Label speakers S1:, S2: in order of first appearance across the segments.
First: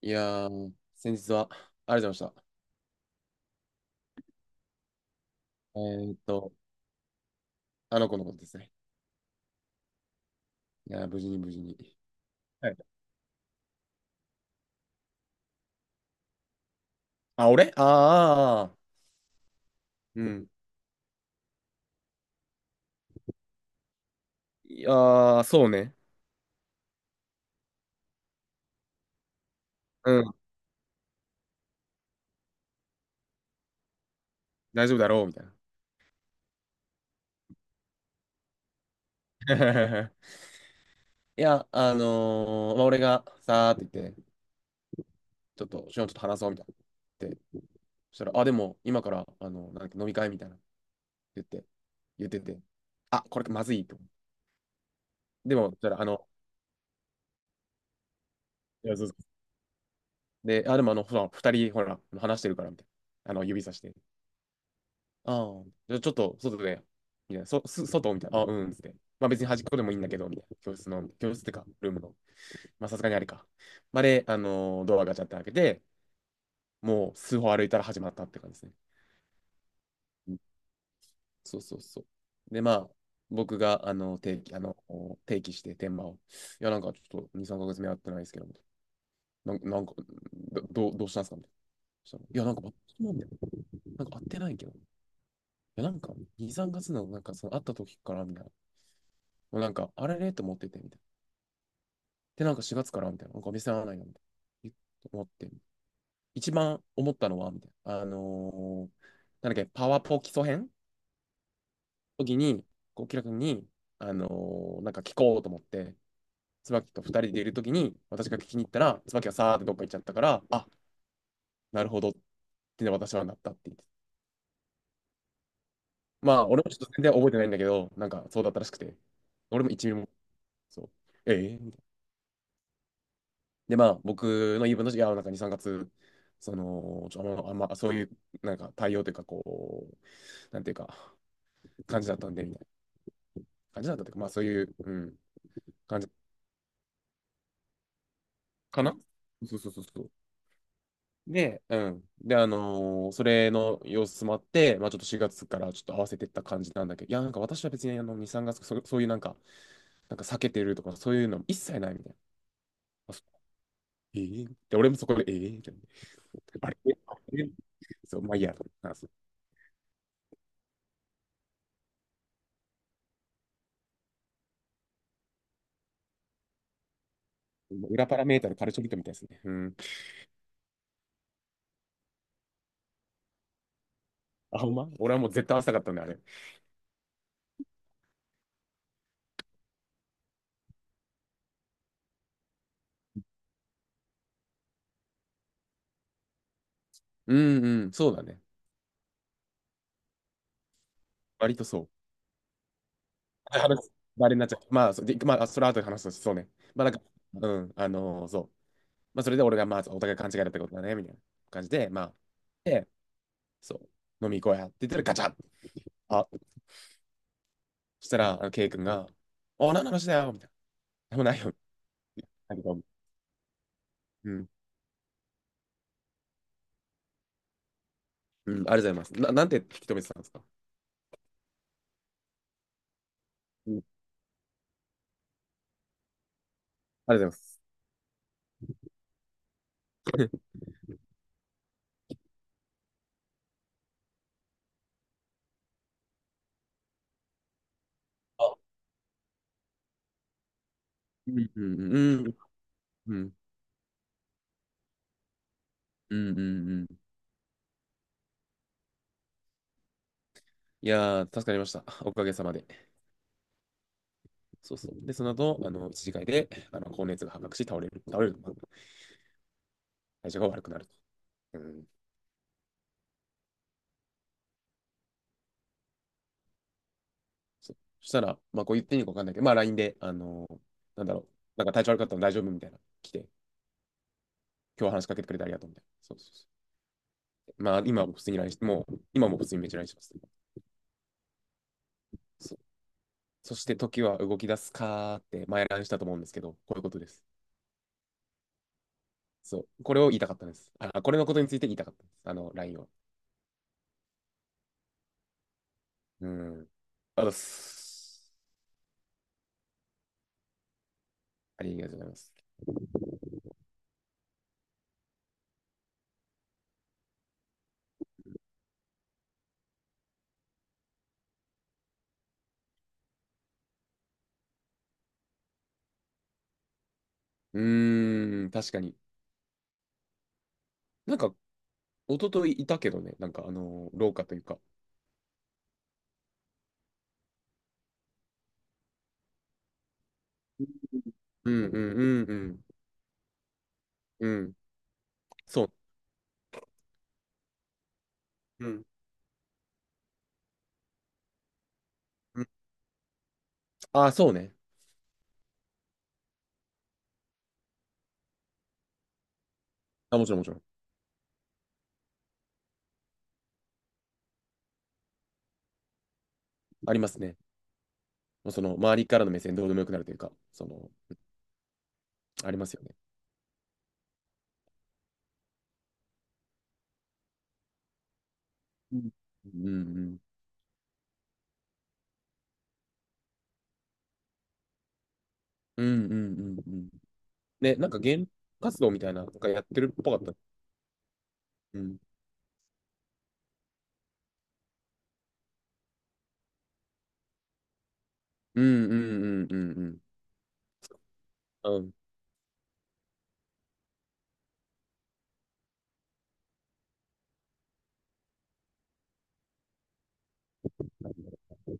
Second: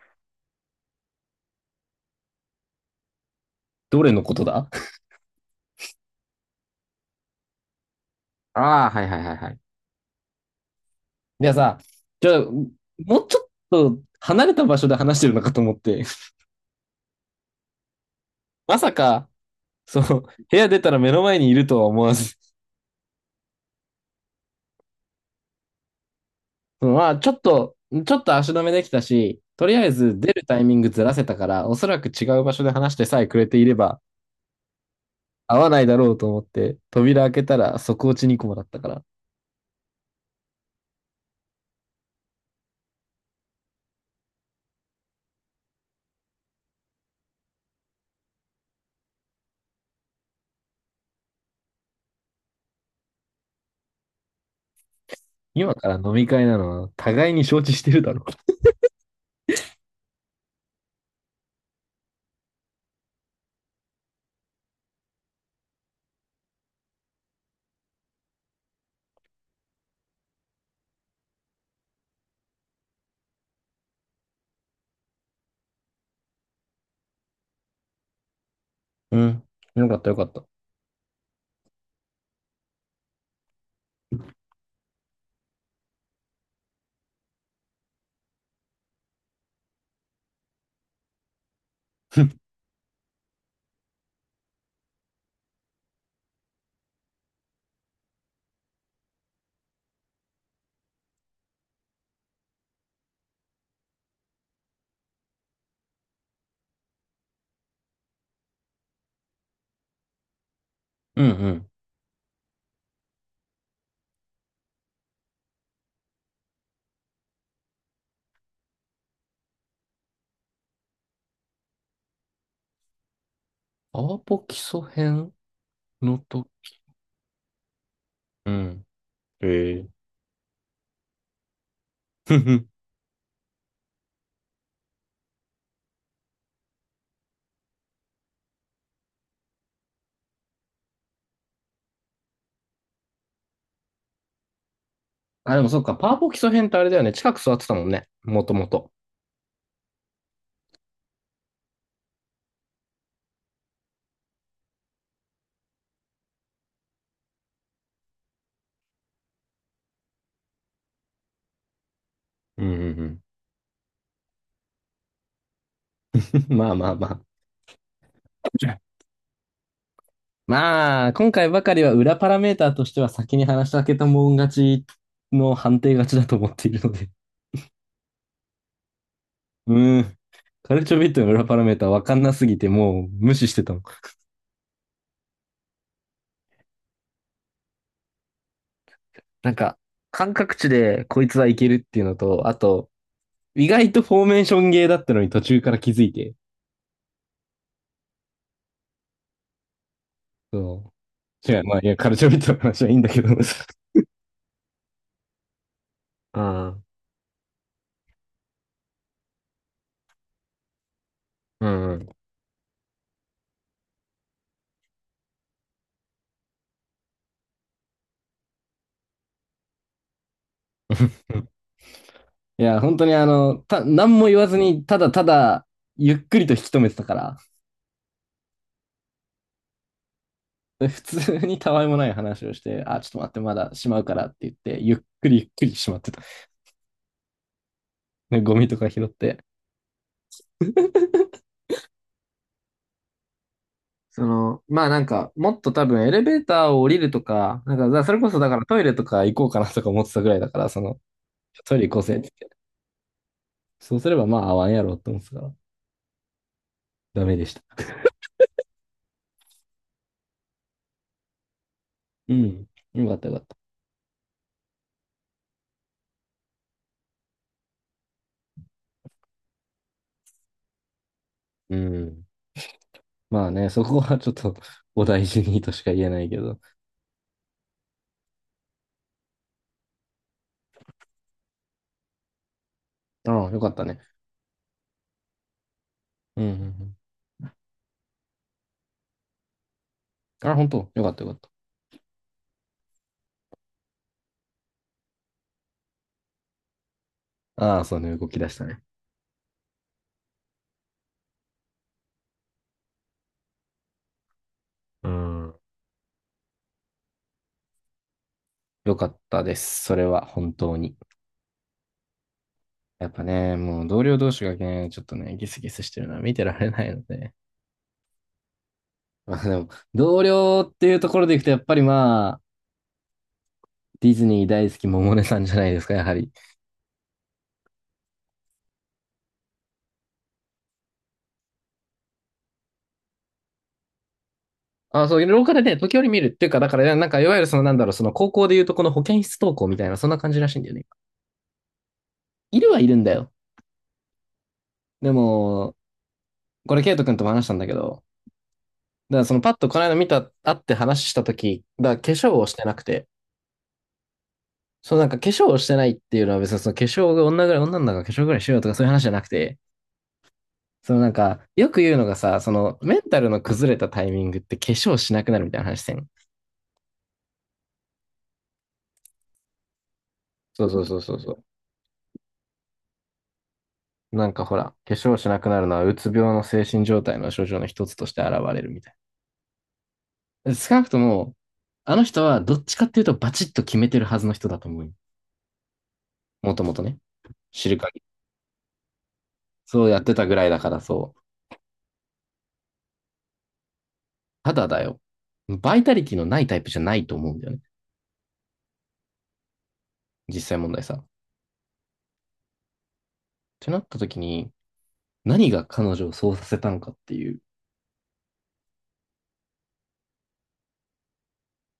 S1: いやー、先日はありがとうございました。
S2: どれのことだ。
S1: えーっと、あの子のことですね。
S2: ああ、はいはいはいはい。
S1: いやー、無事に
S2: い
S1: 無
S2: や
S1: 事に。
S2: さ、じゃあ、
S1: は
S2: も
S1: い。
S2: うちょっと離れた場所で話してるのかと思って、
S1: あ、俺あー あー、
S2: ま
S1: あ
S2: さか、そ
S1: ー
S2: の、
S1: う
S2: 部
S1: ん。
S2: 屋出たら目の前にいるとは思わず、
S1: いやー、そうね。
S2: そのまあ、ちょっと足止めできたし、とりあえず
S1: う
S2: 出
S1: ん。
S2: るタイミングずらせたから、おそらく違う場所で話してさえくれていれば、
S1: 大丈夫だろう、みたいな。
S2: 合わないだろうと思って、扉開けたら即落ち2コもだったから、
S1: いや、まあ、俺がさーって言って、ちょっと、しのちょっと話そう、みたいな。って、そしたら、あ、でも、今から、なんだっけ、飲み会みたいな。言って、言ってて、あ、これまずいと思う。でも、
S2: 今
S1: そし
S2: か
S1: た
S2: ら
S1: ら、あ
S2: 飲み
S1: の、
S2: 会なのは互いに承知してるだろ
S1: いやそうそう。で、あ、でも、あの、ほら、二人、ほら、話してるから、みたいな。あの、指さして。ああ。じゃあちょっと外で、みたいな。外みたいな。あ、うん、つって。まあ別に端っこでもいいんだけど、みたいな。教室の、教室ってか、ルームの。まあさすがにあれか。まあで、ドアガチャって開けて、もう数歩歩いたら始まったって感じですね。
S2: う。うん。よかったよか
S1: う
S2: っ
S1: ん、
S2: た。
S1: そうそうそう。で、まあ、僕が、定期、定期して、天満を。いや、なんかちょっと2、3ヶ月目会ってないですけど、みたいな。なんか、どうしたんですかみたいな。そしたら いや、なんか、なんか会ってないけど。いや、なんか、2、3月の、なんか、その、会った時から、みたいな。もうなんか、あれれと思ってて、みたいな。で、なんか4月からみたいな。なんかお店合わないな、みたいな。思って。一番思ったのは、みたいな。なんだっけ、パワポ基礎編
S2: うんうん。
S1: 時に、こう、キラ君に、あのなんか聞こうと思って、椿と二人でいる時に、私が聞きに行ったら、椿がさーってどっか行っちゃったから、あ、なるほどってね、私はなったって言って。
S2: アワポ基礎編ノー
S1: まあ、
S2: ト。
S1: 俺もちょっと全然覚えてないんだけど、なんかそう
S2: う
S1: だったらしく
S2: ん。
S1: て。俺も
S2: へ
S1: 一
S2: え。
S1: ミリも、そう。ええーみたいな。
S2: ふふ。
S1: で、まあ、僕の言い分として、いや、なんか2、3月、その、あんまそういう、なんか対応というか、こう、なんていうか、感じだったんで、みたいな感じだったというか、まあ、そういう、うん、
S2: あ、でもそっか、
S1: 感じ
S2: パワポ基礎編ってあれだよね。近く座ってたもんね。もとも
S1: か
S2: と。
S1: な。そうそうそうそう。で、うん。で、それの様子もあって、まあ、ちょっと4月からちょっと合わせてった感じなんだけど、いや、なんか私は別に、あの、2、3月、そういうなんか、なんか避けてるとか、そういうの一切ないみたいな。
S2: うんう
S1: あ、
S2: ん。
S1: そう、ええ。で、俺もそこで、ええみたいな。あ
S2: まあ
S1: れ、
S2: まあま
S1: あ
S2: あ。
S1: れそう、まあいいや。
S2: まあ、今回ばかりは裏パラメーターとしては先に話したけたもん勝ちの判定勝ちだと思っているので。
S1: 裏パラメータのカルチョビットみたいですね。う
S2: う
S1: ん。
S2: ーん。カルチョビットの裏パラメーターわかんなすぎてもう無視してたの。
S1: あ、ほんま俺はもう絶対合わせたかったんだあれ。
S2: なんか、感覚値でこいつはいけるっていうのと、あと、意外とフォーメーションゲーだったのに途中から気づいて。
S1: うんうん、そうだね。
S2: そう。
S1: 割
S2: 違う、
S1: と
S2: まあ、
S1: そ
S2: い
S1: う。
S2: や、カルチョビットの話はいいんだけど。
S1: 話すあれになっちゃう。まあ、そでまあ、あそれは後で話すとしそう
S2: あ
S1: ね。
S2: あ、
S1: まあ、なんか、うん、そう。まあ、それで俺が、まあ、お互い勘違いだったことだね、みたいな感
S2: う
S1: じで、
S2: んう
S1: まあ、
S2: ん。
S1: で、そう、飲み行こうやって言ったらガチャッ、あ、そしたら、あのケイ君が、あ、何の話だよみたいな。ももないよ。だ
S2: い
S1: け
S2: や、
S1: ど、
S2: 本当にあの、何も
S1: う
S2: 言わ
S1: ん、
S2: ずに、ただただ、ゆっくりと引き止めてたから、
S1: うん、ありがとうございます。なんて引き止めてたんですか。
S2: 普通にたわいもない話をして、あ、ちょっと待って、ま
S1: う
S2: だ
S1: ん、
S2: しまうからって言って、ゆっくりゆっくりしまってた。
S1: ありがとうございます。
S2: ねゴミとか拾って。その、まあなんか、もっと多分エレベーターを降りるとか、なんか、だそれこそ だか
S1: あ、
S2: らトイレとか行こうかなとか思ってたぐらいだから、その、
S1: うん、う
S2: トイレ
S1: ん、
S2: 行こうぜっ
S1: う
S2: て
S1: ん、
S2: 言って。
S1: うん、うん、
S2: そうすればまあ合わんやろうって思ってたから、
S1: うん、うん、うん、
S2: ダメでした。
S1: いやー、助かりました。おかげ
S2: う
S1: さまで。
S2: ん。よかったよかった。
S1: そうそう。で、その後、あの、一次会で、あの、高熱が発覚し、倒れる、倒れる、まあ体調が悪くなると。う
S2: う
S1: ん。
S2: ん。まあね、そこはちょっと お大事にとしか言えないけど。
S1: そう。そしたら、まあ、こう言っていいのかわかんないけど、まあ、LINE で、なんだろう、なんか体調悪かったの大丈夫みたいな、来て、
S2: ああ、よかったね。
S1: 今日話しかけてくれてありがとうみたいな。そうそう
S2: うん
S1: そ
S2: うん
S1: う。まあ、今も普通に LINE して、もう、今も普通にめっちゃ LINE してます。
S2: うん。あ、本当よかったよかった。
S1: そう。そして、時は動き出すかーって、前 LINE したと思うんですけど、こういうことです。
S2: ああ、そうね、動き出したね。
S1: そう。これを言いたかったんです。あ、これのことについて言いたかったんです。あの、LINE を。
S2: うん。
S1: うん。ありがとうございます。
S2: よかったです。それは本当に。
S1: ありがとうございます。
S2: やっぱね、もう同僚同士がね、ちょっとね、ギスギスしてるのは見てられないので。まあでも、同僚っていうところでいくと、やっぱりまあ、ディズニー大好き百音さんじゃないですか、やはり。
S1: うーん、確かに。なんか、一昨日いたけどね、なんか、廊下というか。
S2: あ、そう、廊下でね、時折見るっていうか、だから、なんか、いわゆるその、なんだろう、その高校でいうとこの保健室登校みたいな、そんな感じらしいんだよね。
S1: うんうんう
S2: い
S1: ん
S2: るはいるんだよ。
S1: うん。うん。
S2: で
S1: そう。
S2: も、これ、ケイト君とも話したんだけど、
S1: うん。
S2: だからそのパッとこの間見た、会って話した時だから化粧
S1: う
S2: を
S1: ん、
S2: してなくて、
S1: ああ、そうね。
S2: そのなんか化粧をしてないっていうのは別にその化粧が女ぐらい、女の子が化粧ぐらいしようとかそういう話じゃなくて、
S1: あ、もちろんもちろん。
S2: そのなんか、よく言うのがさ、そのメンタルの崩れたタイミングって化粧しなくなるみたいな話してん。
S1: ありますね。もうその、周りからの目線どうでもよくなるというか、そ
S2: そうそう
S1: の、
S2: そうそうそう。
S1: ありますよね。
S2: なんかほら、化粧しなくなるのはうつ病の精神状態の症状の一つとして現れるみたい
S1: うんうんうん。
S2: な。少なくとも、あの人はどっちかっていうとバチッと決めてるはずの人だと思うよ。
S1: うんうん
S2: もと
S1: う
S2: も
S1: んう
S2: と
S1: ん。
S2: ね。知
S1: ね、
S2: る
S1: なんか、
S2: 限
S1: ゲーム活動みたいな、なんかやって
S2: そう
S1: る
S2: やっ
S1: っ
S2: て
S1: ぽか
S2: たぐ
S1: った。
S2: らいだからそう。
S1: うん。
S2: ただだよ。バイタリティのないタイプじゃないと思うんだよね。
S1: うんうんうんうん
S2: 実際問題さ。っ
S1: うん。うん。
S2: てなった時に、何が彼女をそうさせたのかっていう。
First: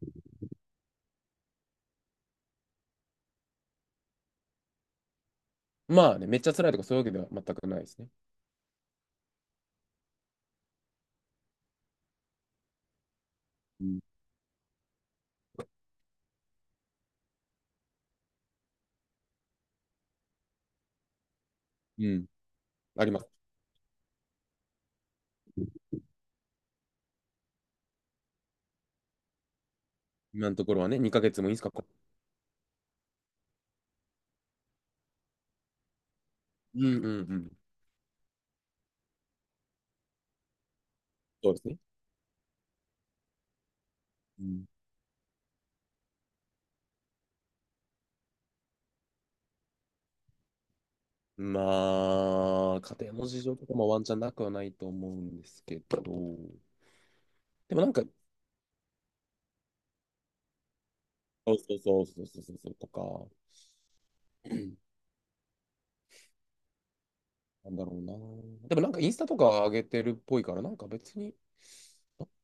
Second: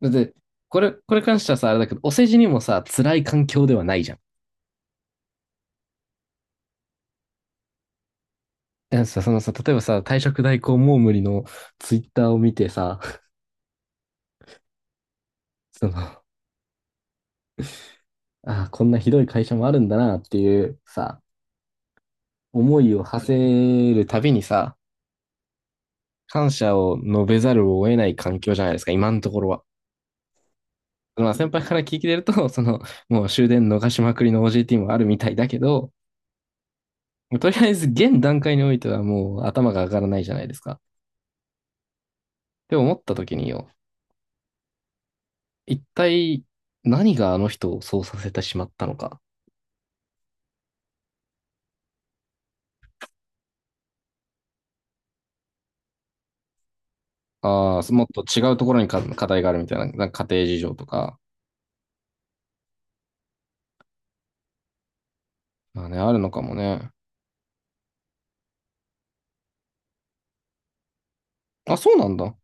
S2: だって、これ、これ関してはさ、あれだけど、お世辞にもさ、辛い環境ではないじゃん。
S1: まあね、めっちゃ辛いとかそういうわけでは全くないですね。
S2: だからさ、そのさ、例えばさ、退職代行もう無理のツイッターを見てさ、
S1: うん。
S2: その、ああ、こんなひどい会社もあるんだなっていうさ、
S1: うん。
S2: 思いを
S1: ありま
S2: 馳
S1: す。
S2: せるたびにさ、感謝を述べざるを得ない環境じゃないですか、今のところは。
S1: 今のところはね、2
S2: ま
S1: ヶ
S2: あ
S1: 月も
S2: 先
S1: いいです
S2: 輩
S1: か。
S2: から聞いてると、その、もう終電逃しまくりの OJT もあるみたいだけど、
S1: うんうんう
S2: と
S1: ん。
S2: りあえず現段階においてはもう頭が上がらないじゃないですか。っ
S1: そうですね。
S2: て思った時によ、
S1: うん。
S2: 一体何があの人をそうさせてしまったのか。
S1: まあ、家庭の事情とかもワンチャンなくはないと思うんですけど、で
S2: あ
S1: もな
S2: あ、
S1: んか、
S2: もっと違うところにか課題があるみたいな、なんか家庭事情とか、
S1: そうそうそうそうそうそうそうとか、うん、
S2: まあね、あるのかもね。
S1: なんだろうな。でもなんかインスタとか上げてるっぽいから、なんか別に、
S2: あ、そうなんだ。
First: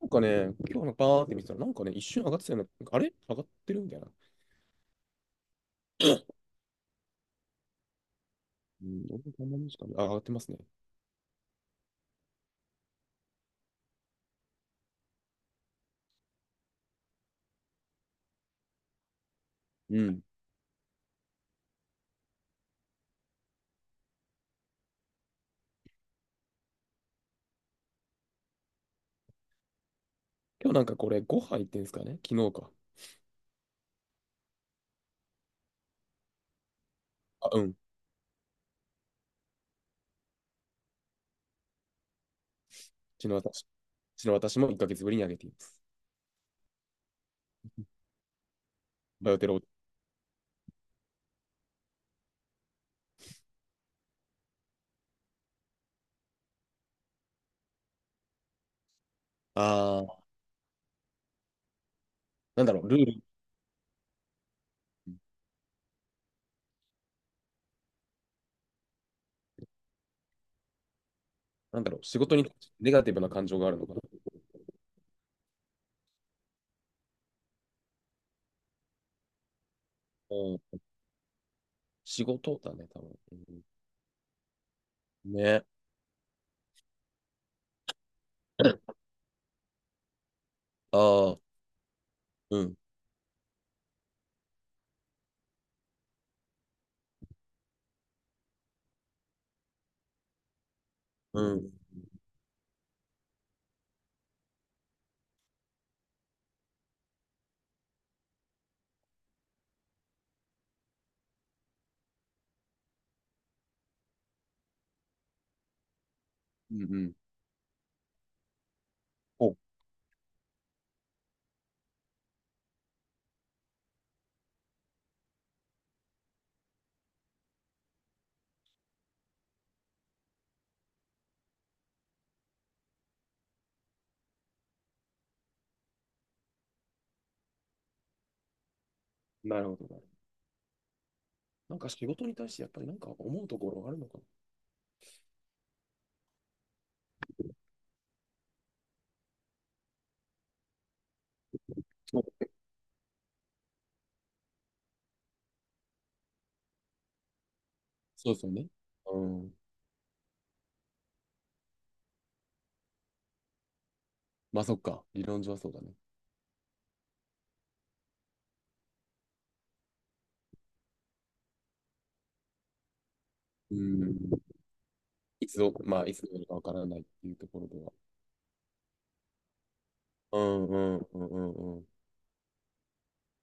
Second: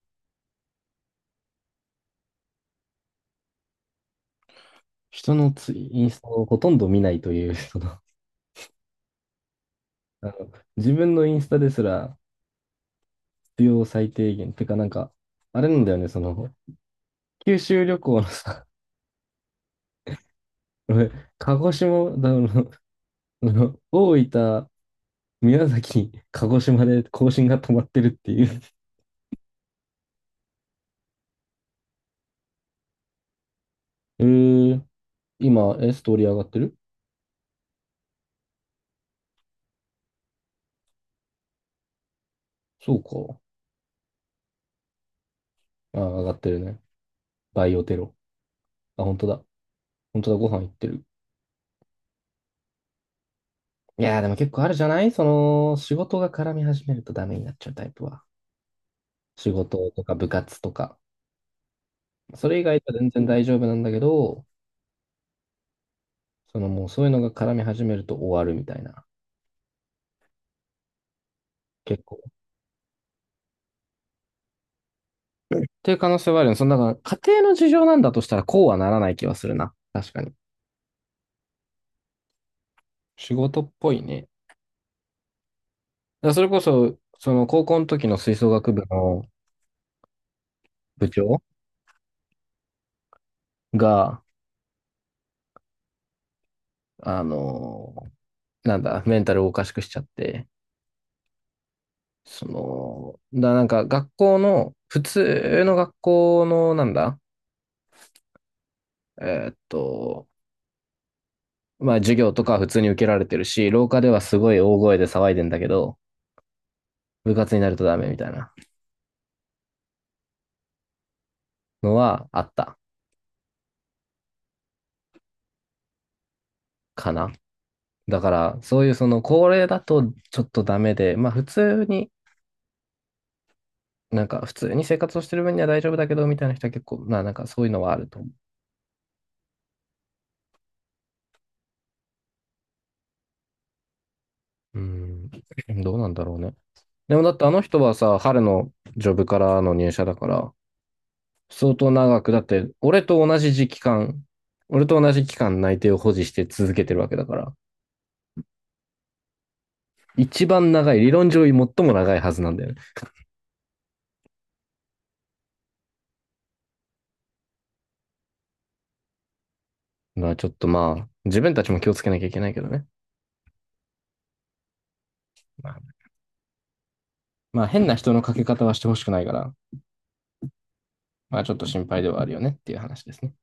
S1: なんかね、今日のバーって見てたら、なんかね、一瞬上がってたよね。なんかあれ上がってるみたいな。
S2: 人のツイインスタをほとんど見ないという、その、あ
S1: うん、俺もこんなもんしか上がって
S2: の、
S1: ますね。
S2: 自分のインスタですら必要最低限。てかなんか、あれなんだよね、その、九州旅行のさ、
S1: うん。
S2: 俺鹿児島、だ、あの、の大分、宮崎、鹿児島で更新が止まってるっていう。
S1: 今日なんかこれ5杯行ってんですかね昨日か。
S2: えー、今、ストーリー上がってる？
S1: あ、うん。
S2: そう
S1: 昨日
S2: か。
S1: 私、昨日私も1ヶ月ぶりに上げています。
S2: あ、上がってるね。バイオテロ。あ、本当
S1: バイオ
S2: だ。
S1: テロ。
S2: 本当だ、ご飯行ってる。いやー、でも結構あるじゃないその、仕事が絡み始めるとダメになっちゃうタイプは。仕事とか
S1: あ、
S2: 部活とか。それ以
S1: なんだろ
S2: 外
S1: う、
S2: は
S1: ルー
S2: 全
S1: ル、
S2: 然大丈夫なんだけど、そのもうそういうのが絡み始めると終わるみたいな。
S1: なんだ
S2: 結
S1: ろう、仕
S2: 構
S1: 事にネガティブな感情があるのかな。
S2: っていう可能性はあるよね。その、だから家庭の事情なんだとしたらこうはならない気はするな。確かに。
S1: うん、仕事だね、多分。
S2: 仕
S1: う
S2: 事っぽいね。
S1: んね。
S2: だからそれこそ、その高校の時の吹奏楽部の部
S1: あ
S2: 長
S1: あ、うん、
S2: が、あのなんだ、メンタルをおかしくしちゃって、
S1: うん、
S2: その、だなんか学校の、普通の学校の、なんだ、えーっと、まあ授業とかは普通に受けられてるし、廊下ではすごい大声で騒いでんだけど、
S1: うん、うん。
S2: 部活になるとダメみたいな
S1: お、
S2: のはあったかな。だから、そういうその高齢だとちょっとダメで、まあ普通に、なんか普通に生活をしてる分には大丈夫だけど、みたいな人は結構、まあなんかそういうのはあると思
S1: なるほど。ね、なんか仕事に対してやっぱりなんか思うところがあるのかな。
S2: う。うん、どうなんだろうね。でもだってあの人はさ、春のジョブからの入社だから、相当
S1: そ
S2: 長く、だっ
S1: う
S2: て俺と同じ時期間、俺と同じ期間内定を保持して続けてるわけだから、
S1: そう、そうね。うん。
S2: 一番長い、理論上最も長いはずなんだよね。
S1: まあそっか、理論上はそうだね。
S2: まあちょっとまあ、自分たちも気をつけなきゃいけないけどね。
S1: うん。いつ
S2: ま
S1: ど、
S2: あ
S1: まあいつどうなるかわからないっていうとこ
S2: まあ
S1: ろで
S2: 変
S1: は。
S2: な人のかけ方はしてほしくないから、
S1: うんうんうん
S2: ま
S1: う
S2: あち
S1: ん
S2: ょっと
S1: う
S2: 心
S1: ん。
S2: 配ではあるよねっていう話ですね。